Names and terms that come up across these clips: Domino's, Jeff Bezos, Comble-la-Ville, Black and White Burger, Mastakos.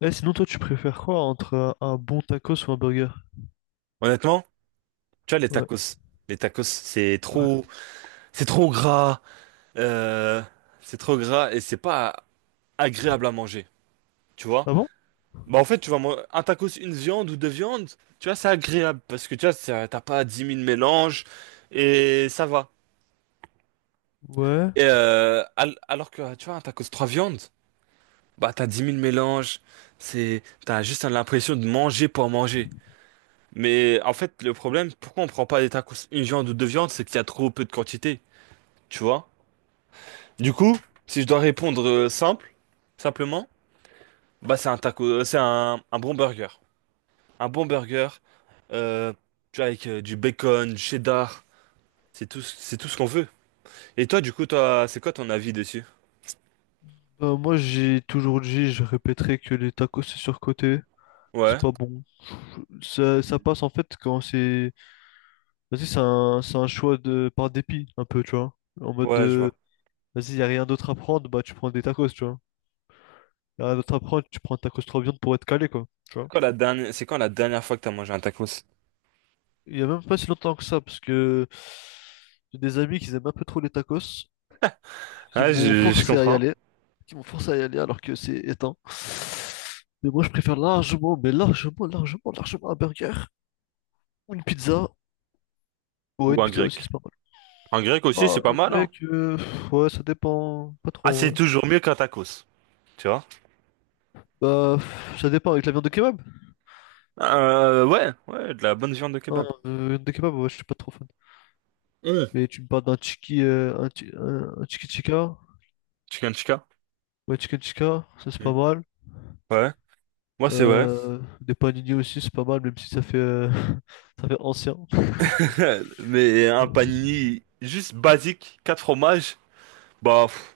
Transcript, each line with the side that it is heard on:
left: Eh, sinon, toi, tu préfères quoi entre un bon tacos ou un burger?
right: Honnêtement, tu vois,
left: Ouais,
right: les tacos,
left: ouais.
right: c'est trop gras, euh, c'est trop gras et c'est pas agréable à manger, tu vois.
left: Ah bon?
right: Bah, en fait, tu vois, moi, un tacos, une viande ou deux viandes, tu vois, c'est agréable parce que tu vois, t'as pas 10 000 mélanges et ça va.
left: Ouais.
right: Et, alors que, tu vois, un tacos, trois viandes, bah, t'as 10 000 mélanges, t'as juste l'impression de manger pour manger. Mais en fait, le problème, pourquoi on prend pas des tacos, une viande ou deux viandes, c'est qu'il y a trop peu de quantité, tu vois. Du coup, si je dois répondre simplement, bah c'est un bon burger. Un bon burger, euh, tu vois, avec du bacon, du cheddar, c'est tout ce qu'on veut. Et toi, du coup, toi, c'est quoi ton avis dessus?
left: Bah, moi, j'ai toujours dit, je répéterai que les tacos, c'est surcoté. C'est
right: Ouais,
left: pas bon. Ça passe, en fait, quand c'est... Vas-y, c'est un choix de... par dépit, un peu, tu vois. En mode
right: ouais, je
left: de...
right: vois.
left: Vas-y, y a rien d'autre à prendre, bah, tu prends des tacos, tu vois. Y a rien d'autre à prendre, tu prends un tacos trois viandes pour être calé, quoi. Tu
right: C'est
left: vois.
right: Quand la dernière, c'est quand la dernière fois que t'as mangé un tacos?
left: Il y a même pas si longtemps que ça, parce que... J'ai des amis qui aiment un peu trop les tacos, qui
right: Ah,
left: m'ont
right: je
left: forcé à y
right: comprends.
left: aller. Qui m'ont forcé à y aller alors que c'est éteint. Mais moi, je préfère largement, mais largement, largement, largement un burger ou une pizza. Ouais,
right: Ou
left: une
right: un
left: pizza aussi,
right: grec.
left: c'est pas mal.
right: Un grec aussi,
left: Ah,
right: c'est pas
left: je
right: mal,
left: dirais
right: hein.
left: que, pff, ouais, ça dépend. Pas
right: Ah,
left: trop,
right: c'est
left: ouais.
right: toujours mieux qu'un tacos, tu vois?
left: Bah, pff, ça dépend avec la viande de kebab.
right: Ouais, ouais, de la bonne viande de
left: Non,
right: kebab.
left: viande de kebab, ouais, je suis pas trop fan.
right: Mmh.
left: Mais tu me parles d'un tiki, un, un tiki tikka,
right: Chicken tikka.
left: ouais, chicken tikka, ça c'est
right: Mmh.
left: pas mal.
right: Ouais, moi c'est vrai.
left: Des panini aussi, c'est pas mal, même si ça fait, ça fait ancien.
right: Mais un panini juste basique, quatre fromages, bah, pff,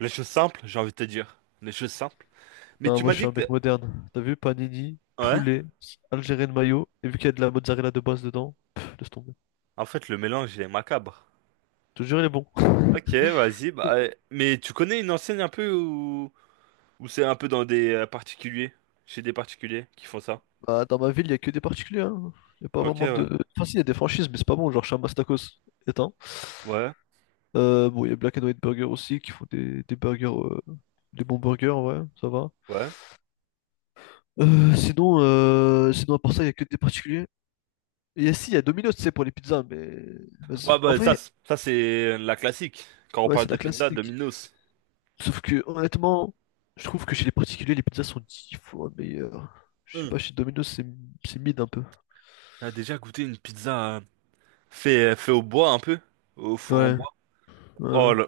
right: les choses simples, j'ai envie de te dire. Les choses simples. Mais
left: Non,
right: tu
left: moi
right: m'as
left: je suis
right: dit
left: un
right: que
left: mec
right: t'es-
left: moderne. T'as vu, panini,
right: Ouais,
left: poulet, algérien de mayo, et vu qu'il y a de la mozzarella de base dedans, pff, laisse tomber.
right: en fait, le mélange, il est macabre.
left: Je te jure, il est bon.
right: Ok, vas-y, bah, mais tu connais une enseigne un peu où c'est un peu dans des particuliers, chez des particuliers qui font ça?
left: Bah, dans ma ville, il y a que des particuliers. Hein. Il y a pas
right: Ok,
left: vraiment
right: ouais.
left: de. Enfin, si, il y a des franchises, mais c'est pas bon. Genre, chez Mastakos est un.
right: Ouais,
left: Bon, il y a Black and White Burger aussi qui font des burgers, des bons burgers, ouais, ça va.
right: ouais.
left: Sinon, à part ça, il y a que des particuliers. Et si, il y a Domino's, tu sais, pour les pizzas, mais. Vas-y.
right: Ouais,
left: En
right: bah,
left: vrai,
right: ça c'est la classique. Quand on
left: ouais,
right: parle
left: c'est
right: de
left: la
right: pizza,
left: classique.
right: Domino's.
left: Sauf que honnêtement, je trouve que chez les particuliers, les pizzas sont dix fois meilleures. Je sais
right: Hmm.
left: pas, chez Domino's, c'est mid un peu.
right: T'as déjà goûté une pizza fait au bois un peu? Au four en
left: Ouais,
right: bois?
left: ouais,
right: Oh
left: ouais.
right: là.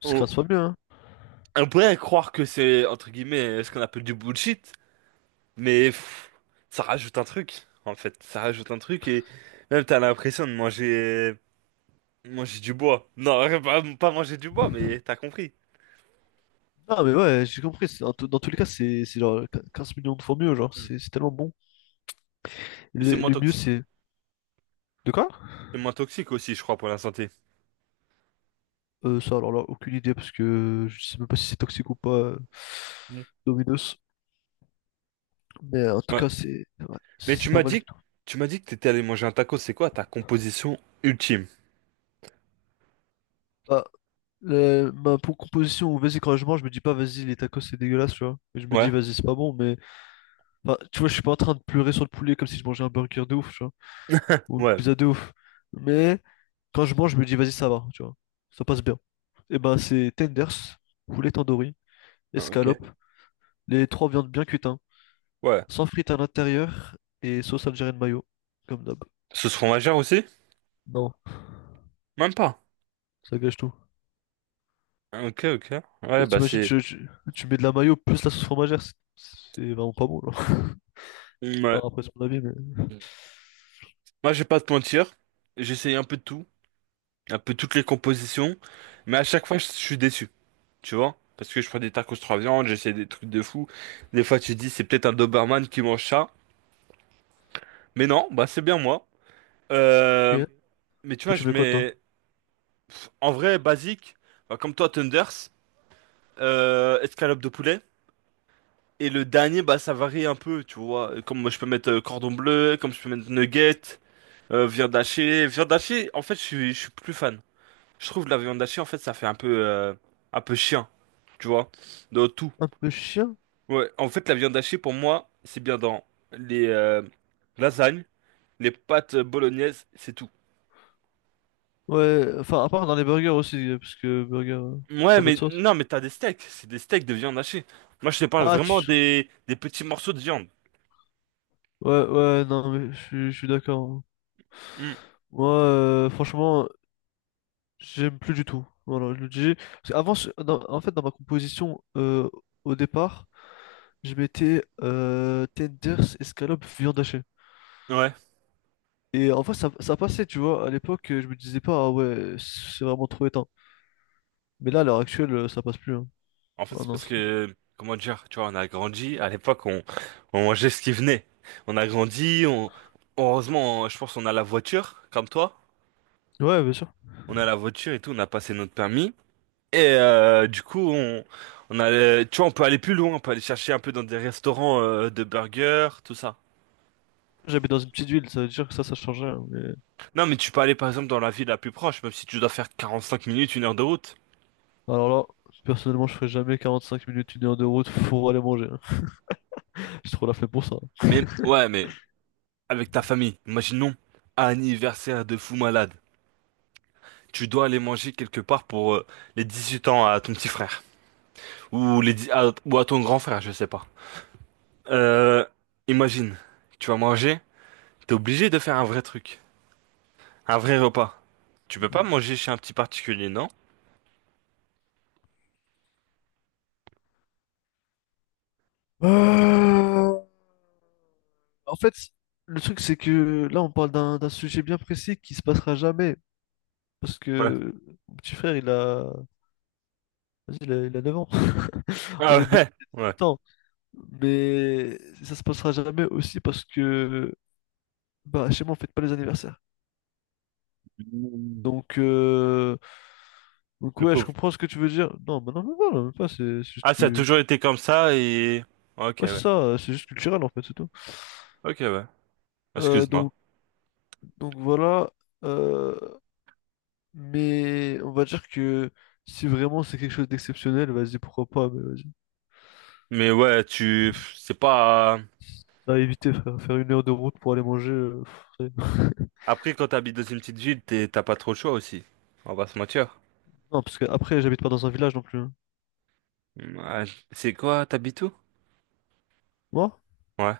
left: C'est 15 fois mieux, hein.
right: On pourrait croire que c'est, entre guillemets, ce qu'on appelle du bullshit, mais pff, ça rajoute un truc, en fait. Ça rajoute un truc et même t'as l'impression de manger du bois. Non, pas manger du bois, mais t'as compris.
left: Non, mais ouais, j'ai compris. Dans tous les cas, c'est genre 15 millions de fois mieux, genre,
right: Hmm.
left: c'est tellement bon.
right: Et c'est
left: Le,
right: moins
left: le mieux,
right: toxique.
left: c'est. De quoi?
right: C'est moins toxique aussi, je crois, pour la santé.
left: Ça, alors là, aucune idée, parce que je sais même pas si c'est toxique ou pas,
right: Hmm.
left: Domino's. Mais en tout
right: Ouais.
left: cas, c'est ouais,
right: Mais
left: c'est pas mal du tout.
right: tu m'as dit que t'étais allé manger un taco, c'est quoi ta composition ultime?
left: Bah, ma pour composition, vas-y, quand je mange, je me dis pas, vas-y, les tacos, c'est dégueulasse, tu vois. Je me dis,
right: Ouais.
left: vas-y, c'est pas bon, mais enfin, tu vois, je suis pas en train de pleurer sur le poulet comme si je mangeais un burger de ouf, tu vois, ou une
right: Ouais.
left: pizza de ouf. Mais quand je mange, je me dis, vas-y, ça va, tu vois, ça passe bien. Et ben, c'est tenders, poulet tandoori,
right: Ah, Ok.
left: escalope, les trois viandes bien cuites, hein,
right: Ouais.
left: sans frites à l'intérieur et sauce algérienne mayo, comme d'hab.
right: Sauce fromagère aussi?
left: Non,
right: Même pas.
left: ça gâche tout.
right: Ah, Ok, ok. Ouais,
left: Bah,
right: bah
left: t'imagines,
right: c'est...
left: tu mets de la mayo plus la sauce fromagère, c'est vraiment pas bon, genre.
right: Ouais.
left: Enfin, après, c'est mon avis, mais.
right: Moi, je vais pas te mentir, j'essaye un peu de tout, un peu toutes les compositions, mais à chaque fois, je suis déçu, tu vois? Parce que je prends des tacos trois viandes, j'essaie des trucs de fou. Des fois, tu te dis, c'est peut-être un Doberman qui mange ça. Mais non, bah, c'est bien moi. Euh,
left: Ok.
right: mais tu
left: Toi,
right: vois,
left: tu
right: je
left: mets quoi, toi?
right: mets, en vrai, basique, bah, comme toi, Thunders, escalope de poulet. Et le dernier, bah, ça varie un peu, tu vois? Comme moi, je peux mettre cordon bleu, comme je peux mettre nuggets, viande hachée. Viande hachée, en fait, je suis plus fan. Je trouve que la viande hachée, en fait, ça fait un peu chien, tu vois, dans tout.
left: Un peu chien?
right: Ouais, en fait, la viande hachée, pour moi, c'est bien dans les lasagnes, les pâtes bolognaises, c'est tout.
left: Ouais, enfin, à part dans les burgers aussi, parce que burger,
right: Ouais,
left: ça va de
right: mais
left: sauce.
right: non, mais t'as des steaks, c'est des steaks de viande hachée. Moi, je te parle
left: Ah, tu...
right: vraiment des petits morceaux de viande.
left: ouais, ouais, non, mais je suis d'accord. Hein.
right: Hmm,
left: Moi, franchement, j'aime plus du tout. Voilà, je le dis. Parce qu'avant, en fait, dans ma composition, au départ, je mettais tenders, escalope, viande hachée.
right: ouais.
left: Et en fait, ça passait, tu vois. À l'époque, je me disais pas, ah ouais, c'est vraiment trop éteint. Mais là, à l'heure actuelle, ça passe plus. Hein.
right: En fait,
left: Ah
right: c'est
left: non.
right: parce que, comment dire, tu vois, on a grandi, à l'époque, on mangeait ce qui venait. On a grandi, heureusement, je pense qu'on a la voiture, comme toi.
left: Ouais, bien sûr.
right: On a la voiture et tout, on a passé notre permis. Et du coup, on a, tu vois, on peut aller plus loin, on peut aller chercher un peu dans des restaurants de burgers, tout ça.
left: J'habite dans une petite ville, ça veut dire que ça changeait. Hein, mais...
right: Non, mais tu peux aller par exemple dans la ville la plus proche, même si tu dois faire 45 minutes, 1 heure de route.
left: Alors là, personnellement, je ferais jamais 45 minutes, une heure de route pour aller manger. Hein. J'ai trop la flemme pour ça.
right: Mais ouais, mais avec ta famille, imaginons anniversaire de fou malade. Tu dois aller manger quelque part pour les 18 ans à ton petit frère ou ou à ton grand frère, je sais pas. Euh, Imagine, tu vas manger, t'es obligé de faire un vrai truc, un vrai repas. Tu peux pas manger chez un petit particulier, non?
left: Euh, En fait, le truc, c'est que là, on parle d'un sujet bien précis qui se passera jamais. Parce que mon petit frère, vas-y, il a 9 ans. On
right: Ah
left: est bien
right: ouais,
left: à
right: ouais.
left: 18 ans. Mais ça se passera jamais aussi parce que bah, chez moi, on fête pas les anniversaires.
right: Mmh.
left: Donc, euh, donc
right: Le
left: ouais, je
right: pauvre.
left: comprends ce que tu veux dire. Non, mais non, mais voilà, même pas, c'est juste
right: Ah, ça a
left: que...
right: toujours été comme ça et... Ok,
left: Ouais, c'est
right: ouais.
left: ça, c'est juste culturel, en fait, c'est tout.
right: Ok, ouais.
left: Euh,
right: Excuse-moi.
left: donc, donc voilà. Euh, Mais on va dire que si vraiment c'est quelque chose d'exceptionnel, vas-y, pourquoi pas, mais vas-y.
right: Mais ouais, tu... pff, C'est pas...
left: À éviter, frère, faire une heure de route pour aller manger. Pff, ça y est.
right: Après, quand t'habites dans une petite ville, t'as pas trop le choix aussi. On va se mentir.
left: Non, parce que après j'habite pas dans un village non plus. Hein.
right: Ouais. C'est quoi, t'habites où?
left: Moi,
right: Ouais.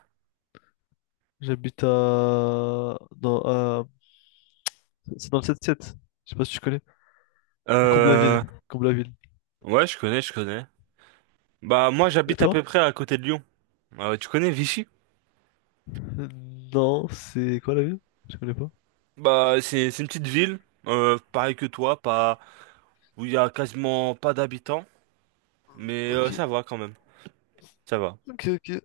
left: j'habite à... dans, à- c'est dans le 7-7. Je sais pas si tu connais. Comble-la-Ville.
right: Euh...
left: Comble-la-Ville.
right: Ouais, je connais, je connais. Bah, moi,
left: Et
right: j'habite à
left: toi?
right: peu près à côté de Lyon. Tu connais Vichy?
left: Euh, Non, c'est quoi la ville? Je connais pas.
right: Bah, c'est une petite ville, pareil que toi, pas... où il y a quasiment pas d'habitants, mais
left: Ok,
right: ça va quand même. Ça va.
left: ok, ok.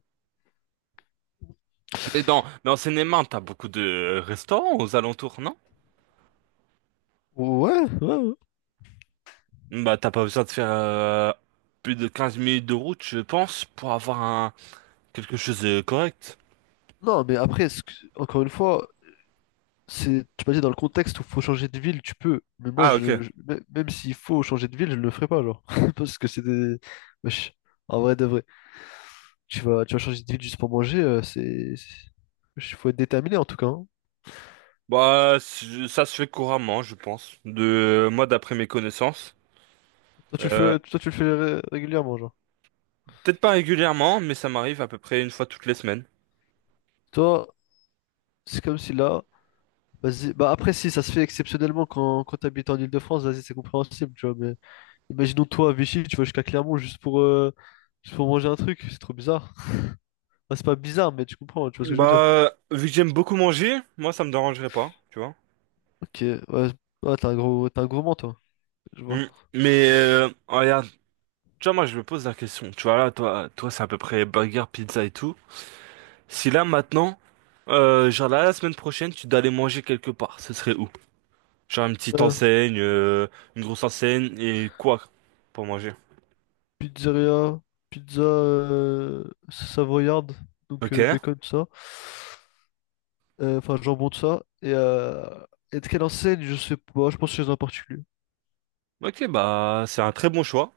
right: Mais en Seine-et-Marne, t'as beaucoup de restaurants aux alentours, non?
left: Ouais, ouais, ouais.
right: Bah, t'as pas besoin de faire plus de 15 minutes de route, je pense, pour avoir un quelque chose de correct.
left: Non, mais après, encore une fois, c'est, tu m'as dit dans le contexte où faut changer de ville, tu peux. Mais moi,
right: Ah, ok.
left: même s'il faut changer de ville, je ne le ferai pas, genre. Parce que c'est des. Wesh, en vrai de vrai. Tu vas changer de ville juste pour manger, wesh, faut être déterminé en tout cas. Hein.
right: Bah, ça se fait couramment, je pense. De moi, d'après mes connaissances.
left: Toi, tu le
right: Euh,
left: fais, toi, tu le fais régulièrement, genre.
right: Peut-être pas régulièrement, mais ça m'arrive à peu près une fois toutes les semaines.
left: Toi, c'est comme si là. Vas-y. Bah après, si, ça se fait exceptionnellement quand t'habites en Île-de-France, vas-y, c'est compréhensible, tu vois. Mais imaginons toi à Vichy, tu vas jusqu'à Clermont juste pour manger un truc, c'est trop bizarre. Bah, c'est pas bizarre, mais tu comprends, tu vois ce que je veux dire.
right: Bah, vu que j'aime beaucoup manger, moi, ça me dérangerait pas, tu vois.
left: Ok, ouais, ouais, t'es un gourmand, toi, je vois.
right: Mm. Mais regarde, tu vois, moi, je me pose la question. Tu vois là, toi, toi, c'est à peu près burger, pizza et tout. Si là maintenant, genre là, la semaine prochaine, tu dois aller manger quelque part, ce serait où? Genre une petite
left: Pizza-
right: enseigne, une grosse enseigne et quoi pour manger?
left: pizzeria, pizza savoyarde, donc
right: Ok,
left: bacon, tout ça. Enfin, jambon, tout ça. Et de quelle enseigne, je sais pas, je pense chez un particulier.
right: ok, bah c'est un très bon choix.